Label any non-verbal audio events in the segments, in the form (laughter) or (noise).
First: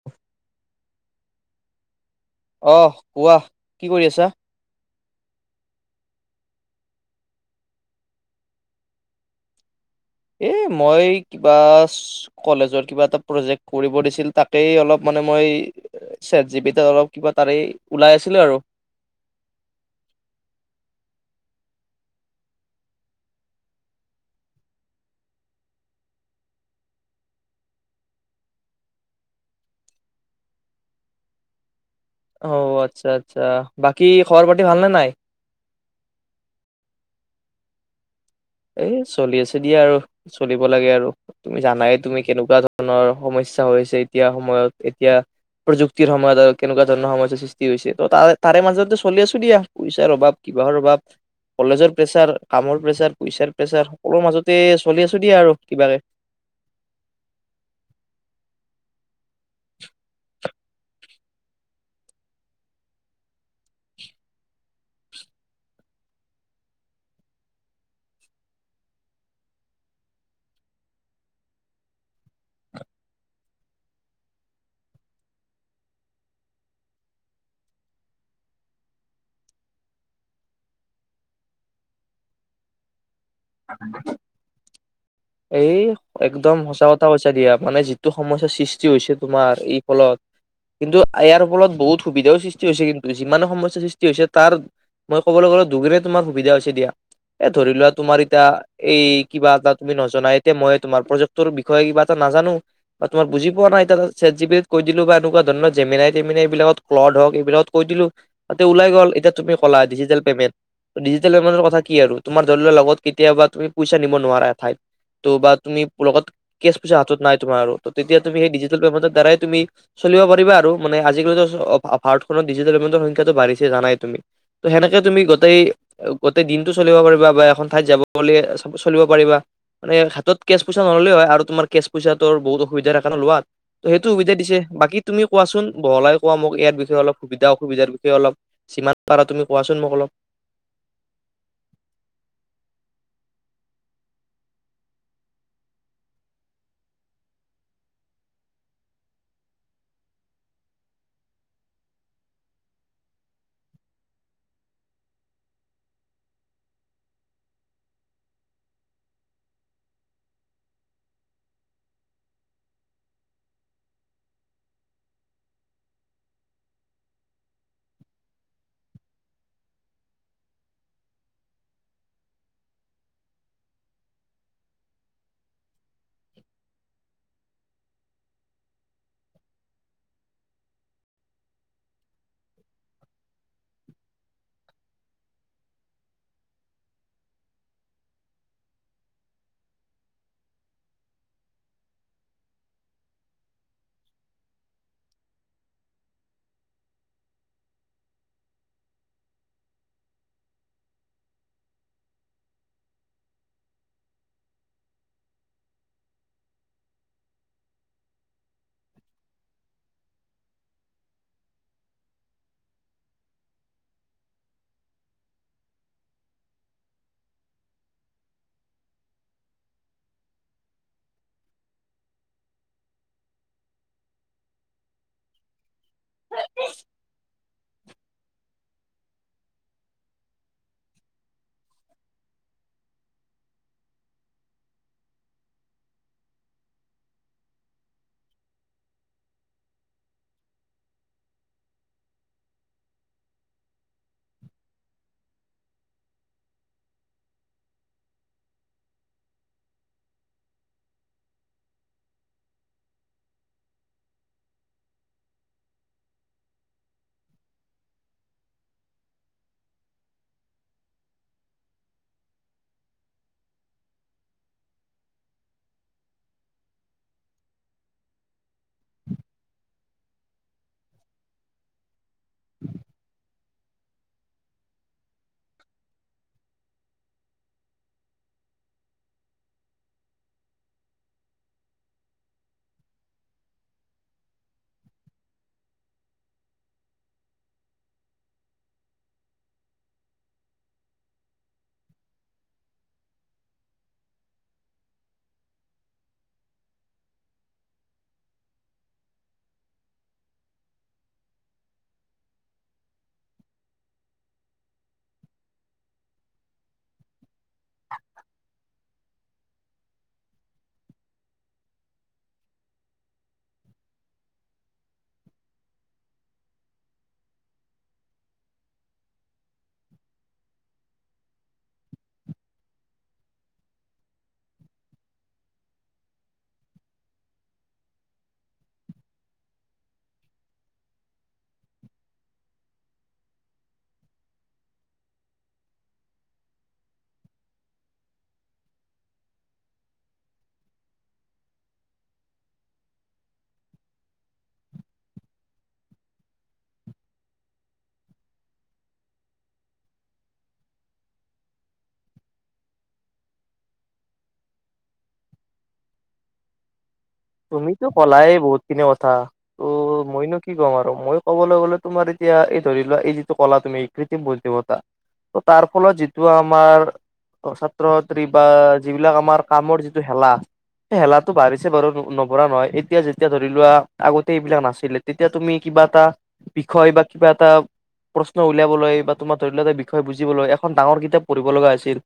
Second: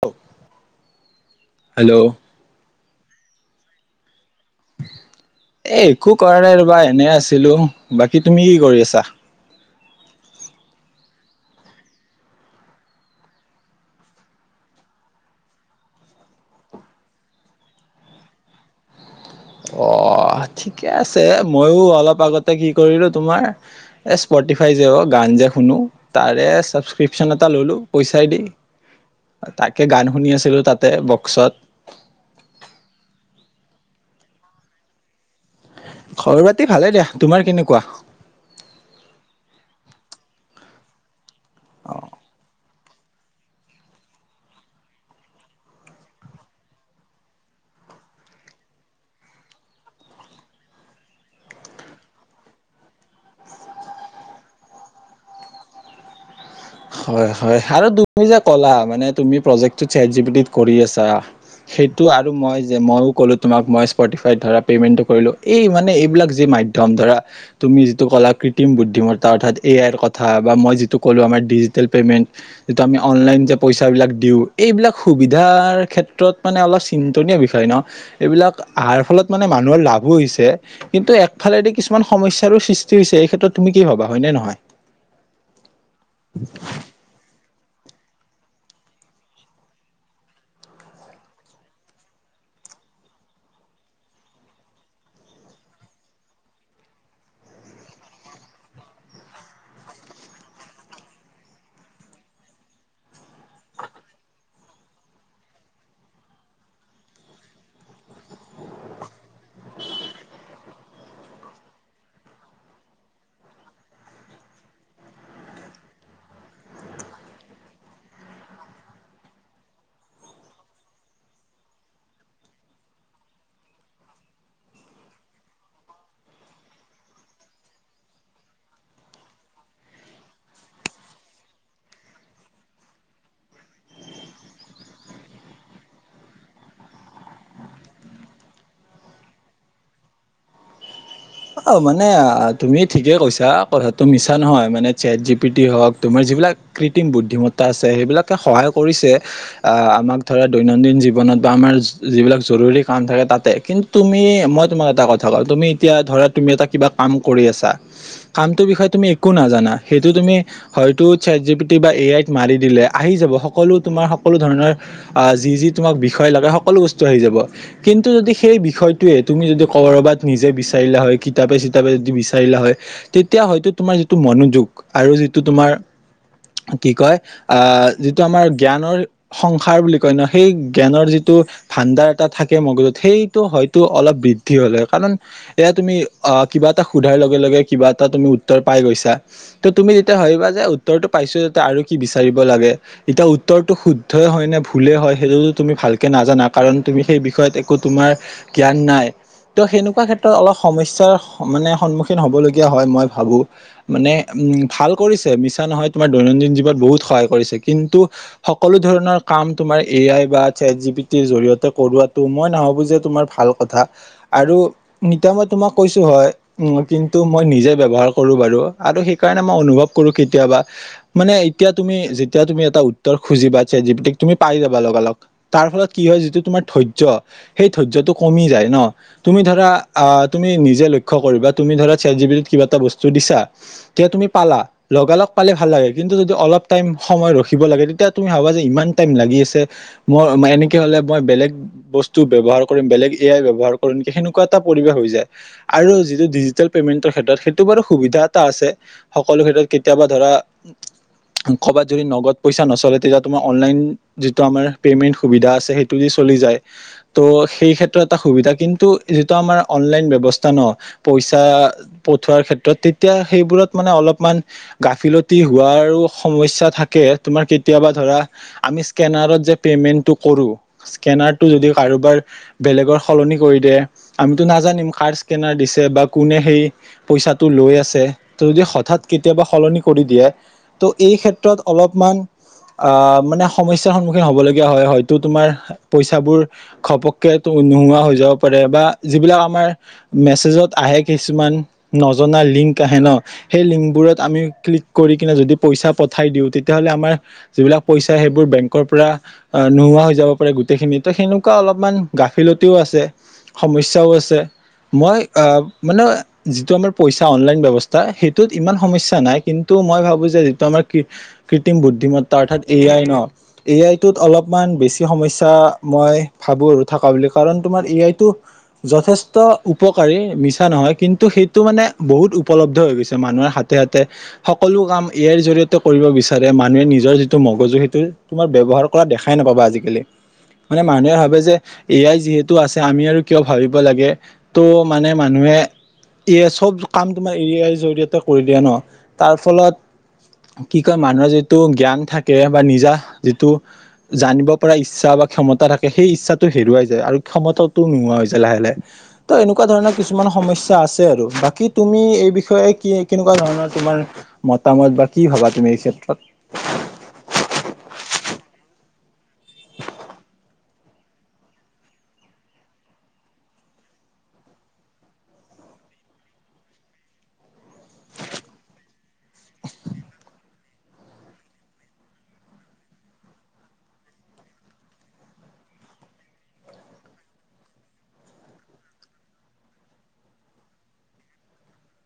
হ হেল্ল' অ কোৱা কি কৰি আছা। এ একো কৰা নাই ৰবা এনে আছিলো বাকী তুমি কি কৰি আছা? এ মই কিবা কলেজৰ কিবা এটা প্ৰজেক্ট কৰিব দিছিল তাকেই অলপ মানে মই চছেট জি বি ত অলপ কিবা তাৰে ওলাই আছিলো আৰু অ ঠিকে আছে ময়ো অলপ আগতে কি কৰিলো তোমাৰ স্পটিফাই যে গান যে শুনো তাৰে ছাবস্ক্ৰিপ্যন এটা ললো পইচাই দি তাকে গান শুনি আছিলো তাতে বক্সত। অ আচ্ছা আচ্ছা বাকী খবৰ পাতি ভালনে নাই। খবৰ বাতি ভালে দিয়া তোমাৰ কেনেকুৱা। এ চলি আছে দিয়া আৰু চলিব লাগে আৰু তুমি জানাই তুমি কেনেকুৱা ধ ধৰৰ সমস্যা হৈ আছে এতিয়া সময়ত এতিয়া প্ৰযুক্তিৰ সময়ত আৰু কেনেকুৱা ধৰণৰ সমস্যাৰ সৃষ্টি হৈছে ত তাৰে তাৰে মাজতে চলি আছো দিয়া পইচাৰ অভাৱ কিবাহৰ অভাৱ কলেজৰ প্ৰেচাৰ কামৰ প্ৰেচাৰ পইচাৰ প্ৰেচাৰ সকলোৰে মাজতে চলি আছো দিয়া আৰু কিবাকে। হয় হয় আৰু তুমি যে ক'লা মানে, তুমি প্ৰজেক্ট চেনচিটিভ কৰি আছা সেইটো আৰু মই যে মইো ক'লো তোমাক মই স্পিফাই ধ পেমেন্টো কৰিলো। এই মানে এইবিলাক যি মাধ্যম, ধৰা তুমি যিটো ক'লা কৃত্ৰিম বুদ্ধিমত্তা অৰ্থাৎ এ আইৰ কথা বা মই যিটো কলো আমাৰ টোটেল পেমেণ্ট যিটো আমি অনলাইন যে পইচাবিলাক দিওঁ এইবিলাক সুবিধাৰ ক্ষেত্ৰত মানে অলপ চিন্তনীয় বিষয় ন এইবিলাক অহাৰ ফলত মানে মানুহৰ লাভো হৈছে কিন্তু একফালেদি কিছুমান সমস্যাৰো সৃষ্টি হৈছে। ক্ষেত্ৰত তুমি কি ভবা হয়নে নহয়। এই একদম সঁচা কথা কৈছা দিয়া। মানে যিটো সমসা সৃষ্টি হৈছে তোমাৰ এই ফলত কিন্তু ইয়াৰ ফলত বহুত সুবিধাও সৃষ্টি হৈছে। কিন্তু যিমান সমস্যাৰ সৃষ্টি হৈছে তাৰ মই কবলৈ গ'লে, দুগুনে তোমাৰ সুবিধা হৈছে দিয়া। এ ধৰি লোৱা তোমাৰ এতিয়া এই কিবা এটা তুমি নজনা এতিয়া মই তোমাৰ প্ৰজেক্টৰ বিষয়ে কিবা এটা নাজানো বা তোমাৰ বুজি পোৱা নাই। এতিয়া ছেট জি পিতিত কৈ দিলো বা এনেকুৱা ধৰণৰ জেমেনাই তেমেনাই এইবিলাক ক্লড হওঁক এইবিলাক কৈ দিলো তা ওলাই গ'ল। এতিয়া তুমি কলা ডিজিটেল পেমেণ্ট ডিজিটেল পেমেণ্টৰ কথা কি আৰু তোমাৰ ধৰি লোৱা লগত কেতিয়াবা তুমি পইচা নিব নোৱাৰা, এঠাইত ত বা তুমি লগত কেচ পইচা হাতত নাই। তোমাৰ তেতিয়া তুমি সেই ডিজিটেল পেমেন্টৰ দ্বাৰাই তুমি চলিব পাৰিবা আৰু মানে আজি- কালি ভাৰতখনত ডিজিটেল পেমেণ্টৰ সংখাটো বাঢ়িছে জানাই তুমি সেনেকে তুমি গোটেই দিনটো চলিব পাৰিবা বা এখন এঠাইত যাব বুলি চলিব পাৰিবা মানে হাতত কেচ পইচা নল'লে হয় আৰু তোমাৰ কেচ পইচাটোৰ বহুত অসুবিধা সেইকাৰণে লোৱা সেইটো সুবিধা দিছে বাকী তুমি কোৱাচোন বহলাই কোৱা মোক ইয়াৰ বিষয়ে অলপ সুবিধা, অসুবিধাৰ বিষয়ে, অলপ যিমান পাৰা তুমি কোৱাচোন মোক অলপ? অ, মানে তুমি ঠিকেই কৈছা কথাটো মিছা নহয়। মানে চেট জি পি টি হওঁক তোমাৰ যিবিলাক কৃত্ৰিম বুদ্ধিমত্তা আছে সেইবিলাকে সহায় কৰিছে। আহ আমাক ধৰা দৈনন্দিন জীৱনত বা আমাৰ যিবিলাক জৰুৰী কাম থাকে তাতে কিন্তু তুমি মই তোমাক এটা কথা কওঁ তুমি এতিয়া ধৰা তুমি এটা কিবা কাম কৰি আছা কামটোৰ বিষয়ে তুমি একো নাজানা সেইটো তুমি হয়তো চেট জি পিটি বা এ আইত মাৰি দিলে আহি যাব। সকলো তোমাৰ সকলো ধৰণৰ যি যি তোমাক বিষয় লাগে। সকলো বস্তু আহি যাব কিন্তু যদি সেই বিষয়টোৱে তুমি যদি কৰবাত নিজে বিচাৰিলা হয়। কিতাপে চিতাপে যদি বিচাৰিলা হয়। তেতিয়া হয়তো তোমাৰ যিটো মনোযোগ আৰু যিটো তোমাৰ কি কয়? আ'হ যিটো আমাৰ জ্ঞানৰ সংসাৰ বুলি কয় ন সেই জ্ঞানৰ যিটো ভাণ্ডাৰ এটা থাকে, মগজুত সেইটো হয়তো অলপ বৃদ্ধি হলে কাৰণ এয়া তুমি অ, কিবা এটা সোধাৰ লগে লগে কিবা এটা তুমি উত্তৰ পাই গৈছা। ত তুমি যেতিয়া হবা যে উত্তৰটো পাইছো য আৰু কি বিচাৰিব লাগে এতিয়া উত্তৰটো শুদ্ধই হয় নে ভুলে হয় সেইটোতো তুমি ভালকে নাজানা কাৰণ তুমি সেই বিষয়ত একো তোমাৰ জ্ঞান নাই ত সেনেকুৱা ক্ষেত্ৰত অলপ সমস্যা চা মানে সন্মুখীন হ'বলগীয়া হয়, মই ভাবো মানে উ'ম ভাল কৰিছে মিছা নহয়। তোমাৰ দৈনন্দিন জীৱনত বহুত সহায় কৰিছে কিন্তু সকলো ধৰণৰ কাম তোমাৰ এ আই বা চেট জি বি টিৰ জৰিয়তে কৰোৱটো মই নাভাবো যে তোমাৰ ভাল কথা আৰু নিতা মই তোমাক কৈছো হয়, কিন্তু মই নিজে ব্যৱহাৰ কৰো বাৰু আৰু সেইকাৰণে মই অনুভৱ কৰো কেতিয়াবা মানে এতিয়া তুমি যেতিয়া তুমি এটা উত্তৰ খুজিবা তুমি পাই যাবা লগালগ তাৰ ফলত কি হয় যিটো তোমাৰ ধৈৰ্য্য সেই ধৈয্যটো যায় ন তুমি ধৰা আ'হ তুমি নিজে লক্ষ্য কৰিবা, তুমি ধৰা চেট জি পিটিট তত কিবা এটা বস্তু দিছা তেতিয়া তুমি পালা লগালগ পালে ভাল লাগে। কিন্তু যদি অলপ টাইম সময় ৰখিব লাগে তেতিয়া তুমি ভাবা যে ইমান টাইম লাগি আছে মই এনেকে হলে মই বেলেগ বস্তু ব ব্যৱহাৰ কৰিম বেলেগ এ আই ব্যৱহাৰ কৰিম নেকি সেনেকুৱা এটা পৰিৱেশ হৈ যায়। আৰু যিটো ডিজিটেল পেমেণ্ট ক্ষেত্ৰত সেইটো বাৰু সুবিধা এটা আছে। সকলো ক্ষেত্ৰত কেতিয়াবা ধৰা কৰবাত যদি নগদ পইচা নচলে, তেতিয়া তোমাৰ অনলাইন যিটো আমাৰ পেমেণ্ট সুবিধা আছে। সেইটো দি চলি যায় ত সেই ক্ষেত্ৰত এটা সুবিধা কিন্তু যিটো আমাৰ অনলাইন বস্তা ন পইচা পথোৱাৰ ক্ষেত্ৰত তেতিয়া সেইবোৰত মানে অলপমান গাফিলতি হোৱাৰো সমস্যা থাকে। তোমাৰ কেতিয়াবা ধৰা আমি স্কেনাৰত যে পেমেন্টটো কৰো স্কেনাৰটো যদি কাৰোবাৰ বেলেগৰ সলনি কৰি দে আমিতো নাজানিম। স্কেনাৰ দিছে বা কোনে সেই পইচাটো লৈ আছে। তো যদি হঠাৎ কেতিয়াবা সলনি কৰি দিয়ে তো এই ক্ষেত্ৰত অলপমান মানে সমস্যাৰ সন্মুখীন হ'বলগীয়া হয় হয়তো তোমাৰ পইচাবোৰ ঘপককৈ নোহোৱা হৈ যাব পাৰে বা যিবিলাক আমাৰ মেছেজত আহে কিছুমান নজনা লিংক আহে ন, সেই লিংকবোৰত আমি ক্লিক কৰি কিনে যদি পইচা পঠাই দিওঁ, তেতিয়াহ'লে আমাৰ যিবিলাক পইচা সেইবোৰ বেংকৰ পৰা নোহোৱা হৈ যাব পাৰে গোটেইখিনি ত' সেনেকুৱা অলপমান গাফিলতিও আছে সমস্যাও আছে। মই অ' মানে, যিটো আমাৰ পইচা অনলাইন ব্যৱস্থা সেইটোত ইমান সমস্যা নাই কিন্তু মই ভাবো যে যিটো আমাৰ কৃত্ৰিম বুদ্ধিমত্তা অৰ্থাৎ এ আই ন, এ আইটোত অলপমান বেছি সমস্যা মই ভাবোঁ আৰু থকা বুলি কাৰণ তোমাৰ এ আইটো যথেষ্ট ষ্ট উপকাৰী, মিছা নহয়। কিন্তু সেইটো মানে বহুত উপলব্ধ হৈ গৈছে, মানুহৰ হাতে-হাতে সকলো কাম এ আইৰ জৰি়য়তে কৰিব বিচাৰে। মানুহে নিজৰ যিটো মগজু সেইটো তোমাৰ ব ব্যৱহাৰ কৰা দেখাই নাপাবা আজিকালি। মানে মানুহে ভাবে যে এ আই যিহেতু আছে আমি আৰু কিয় ভাবিব লাগে। ত' মানে মানুহে এ আই চব কাম তোমাৰ এ আই জৰিয়তে কৰি দিয়ে ন', তাৰ ফলত কি কয় মানুহৰ যিটো জ্ঞান থাকে বা নিজা যিটো জানিব পৰা ইচ্ছা বা ক্ষমতা থাকেসেই ইচ্ছাটো হেৰুৱাই যায়, আৰু ক্ষমতাটো নোহোৱা হৈ যায় লাহে লাহে। ত' এনেকুৱা ধৰণৰ কিছুমান সমস্যা আছে আৰু। বাকী তুমি এই বিষয়ে কি কেনেকুৱা ধৰণৰ তোমাৰ মতামত বা কি ভাবা তুমি এই ক্ষেত্ৰত? তুমিতো কলাই বহুতখিনি কথা ত' মইনো কি ক'ম আৰু, মই কবলৈ গলে তোমাৰ এতিয়া এই ধৰি লোৱা এই যিটো কলা তুমি কৃত্ৰিম বুদ্ধিমত্তা ত' তাৰ ফলত যিটো আমাৰ ছাত্ৰ-ছাত্ৰী বা যিবিলাক আমাৰ কামৰ যিটো হেলা সেই হেলাটো বাঢ়িছে বাৰু। নপঢ়া নহয়, এতিয়া যেতিয়া ধৰি লোৱা আগতে এইবিলাক নাছিলে। তেতিয়া তুমি কিবা এটা বিষয় বা কিবা এটা প্ৰশ্ন উলিয়াবলৈ বা তোমাৰ ধৰি লোৱা এটা বিষয় বুজিবলৈ এখন ডাঙৰ কিতাপ পঢ়িব লগা হৈছিল,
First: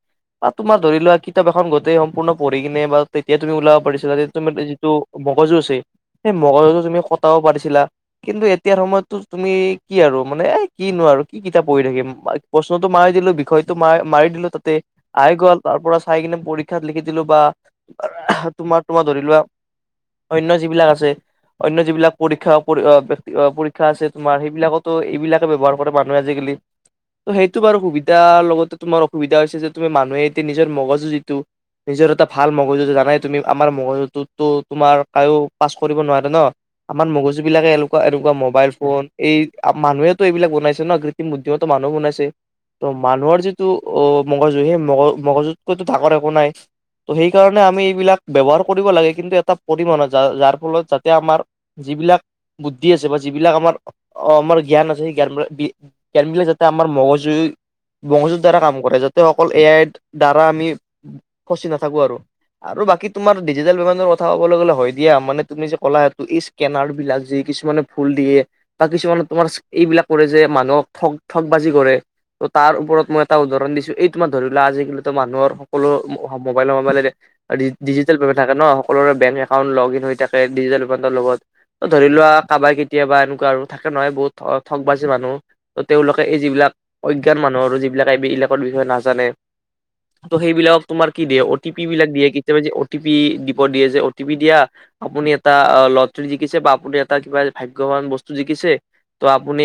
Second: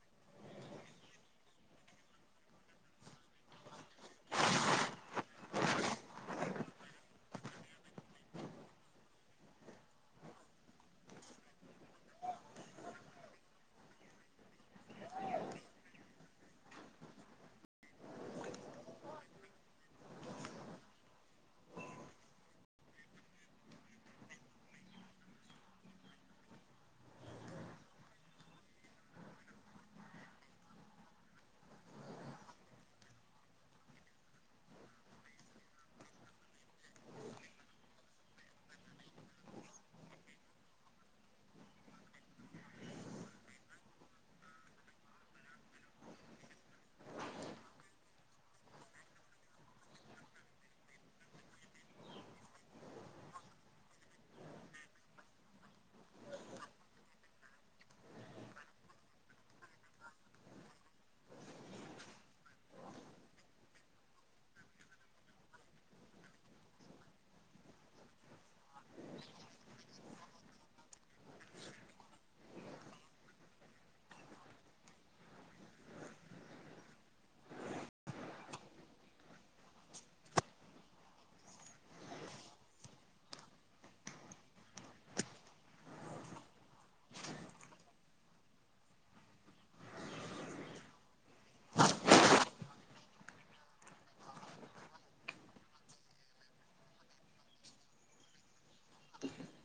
বা তোমাৰ ধৰি লোৱা কিতাপ এখন গোটেই সম্পূৰ্ণ পঢ়ি কিনে বা তেতিয়া তুমি ওলাব পাৰিছিলা যে তুমি (unintelligible) ত' মগজু আছে, সেই মগজুটো তুমি খতাব পাৰিছিলা। কিন্তু এতিয়াৰ সময়তটো তুমি কি আৰু মানে, এ কিনো আৰু কি কিতাপ পঢ়ি থাকিম প্ৰশ্নটো মাৰি দিলোঁ বিষয়টো মা-মাৰি দিলোঁ তাতে আহি গ'ল। তাৰ পৰা চাই কিনে পৰীক্ষাত লিখি দিলোঁ বা তোমাক তোমাৰ ধৰি লোৱা অন্য যিবিলাক আছে অন্য যিবিলাক পৰীক্ষা পৰি অম পৰীক্ষা আছে, তোমাৰ সেইবিলাকতো এইবিলাকে ব্যৱহাৰ কৰে মানুহে আজিকালি। ত' সেইটো বাৰু সুবিধাৰ লগতে তোমাৰ অসুবিধা হৈছে যে তুমি মানুহে এতিয়া নিজৰ মগজু যিটো নিজৰ এটা ভাল মগজু জানাই তুমি, আমাৰ মগজুটোতো তোমাৰ কায়ো পাছ কৰিব নোৱাৰে ন, আমাৰ মগজুবিলাকে এনেকুৱা এনেকুৱা মোবাইল-ফোন এই মানুহেতো এইবিলাক বনাইছে ন। কৃত্ৰিম বুদ্ধিমত্তাই মানুহ বনাইছে। ত' মানুহৰ যিটো অম মগজু সেই মগ-মগজুতকৈ ডাঙৰ একো নাই। ত' সেইকাৰণে আমি এইবিলাক ব্যৱহাৰ কৰিব লাগে। কিন্তু এটা (unintelligible) যাৰ যাৰ ফলত যাতে আমাৰ যিবিলাক বুদ্ধি আছে, বা যিবিলাক আমাৰ আমাৰ জ্ঞান আছে, সেই জ্ঞান বি জ্ঞান বিলাক যাতে আমাৰ মগজু-মগজুৰ দ্বাৰা কাম কৰে। যাতে অকল এ আইৰ দ্বাৰা আমি ফচি নাথাকোঁ আৰু। আৰু বাকী তোমাৰ ডিজিটেল মোবাইলৰ কথা কথা ক'ব গ'লে হয় দিয়া, মানে তুমি যে ক'লা- এইটো স্কেনাৰ বিলাক যি কিছুমানে ভুল দিয়ে বা কিছুমানে তোমাৰ এইবিলাক কৰে যে মানুহক ঠগ-ঠগবাজি কৰে। ত' তাৰ ওপৰত মই এটা উদাহৰণ দিছো, এই তোমাৰ ধৰি লোৱা, আজিকালিতো মানুহৰ সকলো মোবাইলে মোবাইলে ডিজিটেল ভাবে থাকে ন। সকলোৰে বেংক একাউন্ট লগইন হৈ থাকে, ডিজিটেল উপান্তৰ লগত। ত' ধৰি লোৱা কাবাৰ-কেতিয়াবা এনেকুৱা আৰু থাকে নহয় বহুত অ' ঠগবাজি মানুহ। ত' তেওঁলোকে এই যিবিলাক অজ্ঞান মানুহ আৰু যিবিলাক এবি-এইবিলাকৰ বিষয়ে নাজানে। ত' সেইবিলাকক তোমাৰ কি দিয়ে? অ' টি পি বিলাক দিয়ে। কেতিয়াবা যে অ টি পি দিয়ে যে অ টি পি দিয়া আপুনি এটা লটাৰি জিকিছে বা আপুনি এটা কিবা ভাগ্যৱান বস্তু জিকিছে, ত' আপুনি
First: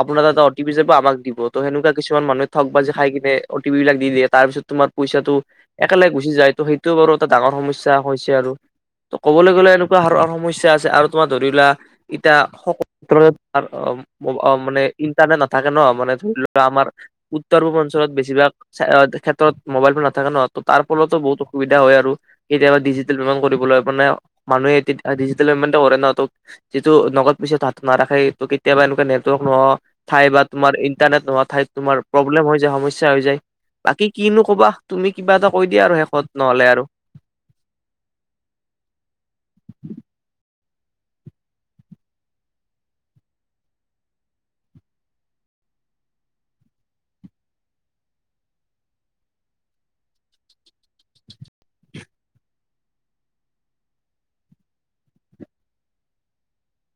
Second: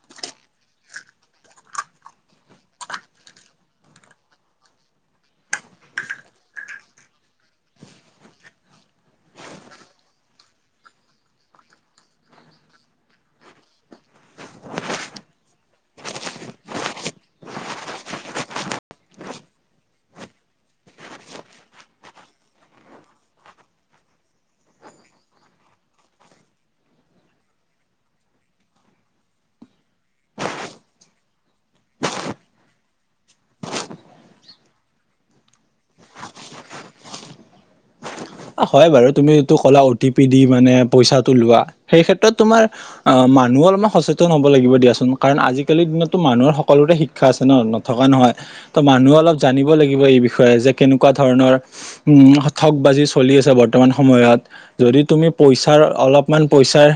আপোনাৰ তাত অ'টি পি যাব আমাক দিব। ত' সেনেকুৱা কিছুমান মানুহে ঠগবাজি খাই কিনে অটি পি বিলাক দি দিয়ে। তাৰ পিছত তোমাৰ পইচাটো একেলগে গুচি যায়। ত' সেইটোও বাৰু এটা ডাঙৰ সমস্যা হৈছ। হৈছে আৰু, ক'বলৈ গলে এনেকুৱা আৰ সমস্যা আছে আৰু তোমাৰ ধৰি লোৱা, এতিয়া সকলো (unintelligible) আ মানে ইন্টাৰনেট নাথাকে ন। মানে ধৰি লোৱা আমাৰ উত্তৰ-পূৰ্বাঞ্চলত বেছিভাগ চাই ক্ষেত্ৰত মোবাইল ফোন নাথাকে ন। ত' তাৰ ফলতো বহুত অসুবিধা হয় আৰু কেতিয়াবা ডিজি (unintelligible) মানুহে এতি ডিজিটেল পেমেণ্টে কৰে ন। ত' যিটো নগদ পইচা, তাহাঁত নাৰাখে। ত' কেতিয়াবা এনেকুৱা নেটৱৰ্ক নোহোৱা ঠাই বা তোমাৰ ইন্টাৰনেট নোহোৱা ঠাইত তোমাৰ প্ৰব্লেম হৈ যায়, সমস্যা স্যা হৈ যায়। বাকী কিনো কবা, তুমি? কিবা এটা কৈ দিয়া আৰু শেষত, নহ'লে আৰু। হয় বাৰু। তুমি এইটো ক'লা অ টি পি দি মানে পইচাটো লোৱা। সেই ক্ষেত্ৰত তোমাৰ আ মানুহো অলপমান সচেতন হব লাগিব দিয়াচোন। কাৰণ, আজিকালিৰ দিনতটো মানুহৰ সকলোতে শিক্ষা আছে ন, নথকা নহয়। ত' মানুহে অলপ জানিব লাগিব এই বিষয়ে যে কেনেকুৱা ধৰণৰ উম, ঠগ বাজি চলি আছে বৰ্তমান সময়ত, যদি তুমি পইচাৰ অলপমান পইচাৰ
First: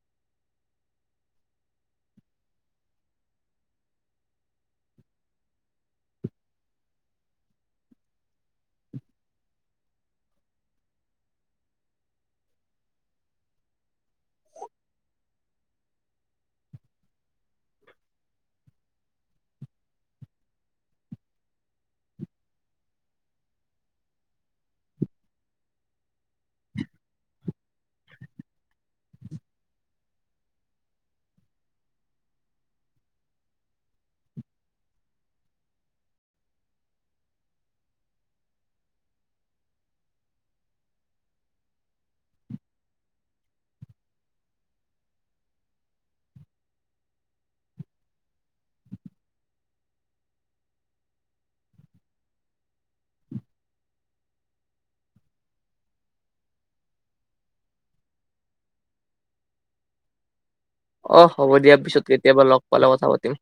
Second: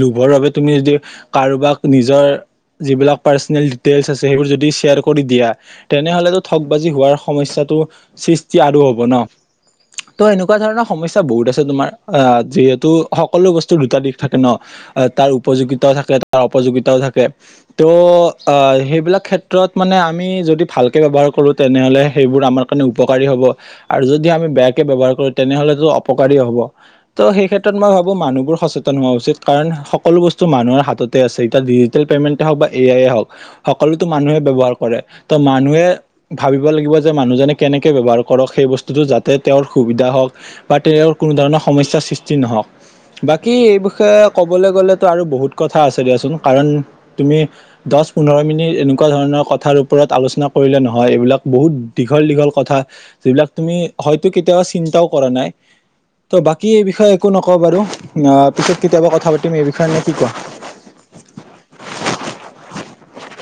লোভৰ বাবে তুমি যদি কাৰোবাক নিজৰ, যিবিলাক পাৰ্চনেল ডিটেইলছ আছে, সেইবোৰ যদি শ্বেয়াৰ কৰি দিয়া, তেনেহ'লেটো ঠগ বাজি হোৱাৰ সমস্যাটো সৃষ্টি আৰু হ'ব ন? ত', এনেকুৱা ধৰণৰ সমস্যা বহুত আছে তোমাৰ। আ যিহেতু সকলো বস্তুৰ দুটা দিশ থাকে ন, তাৰ উপযোগিতাও থাকে, তাৰ অপযোগিতাও থাকে। ত', আ, সেইবিলাক ক্ষেত্ৰত মানে আমি যদি ভালকে ব্যৱহাৰ কৰোঁ, তেনেহ'লে সেইবোৰ আমাৰ কাৰণে উপকাৰী হ'ব, আৰু যদি আমি বেয়া কৈ ব্যৱহাৰ কৰোঁ, তেনেহলেতো অপকাৰী হ'ব। ত' সেই ক্ষেত্ৰত মই ভাবো মানুহবোৰ সচেতন হোৱা উচিত, কাৰণ সকলো বস্তু মানুহৰ হাততে আছে। এতিয়া ডিজিটেল পেমেন্টে হওক বা এ আইয়ে হওক, সকলোতো মানুহে ব্ৱহাৰ কৰে। ত' মানুহে ভাবিব লাগিব যে, মানুহজনে কেনেকে ব্যৱহাৰ কৰক সেই বস্তুটো যাতে তেওঁৰ সুবিধা হওক বা তেওঁৰ কোনো ধৰণৰ সমস্যাৰ সৃষ্টি নহওক। বাকী এই বিষয়ে ক'বলৈ গ'লেতো আৰু বহুত কথা আছে দিয়াচোন। কাৰণ, তুমি দছ পোন্ধৰ মিনিট এনেকুৱা ধৰণৰ কথাৰ ওপৰত আলোচনা কৰিলে নহয়। এইবিলাক বহুত দীঘল দীঘল কথা, যিবিলাক তুমি হয়ত কেতিয়াবা চিন্তাও কৰা নাই। ত' বাকী এই বিষয়ে একো নকও বাৰু। অ, ' পিছত কেতিয়াবা কথা পাতিম এই বিষয়েে নে কি কোৱা অ, ' হ'ব দিয়া পিছত কেতিয়াবা লগ পালে কথা পাতিম।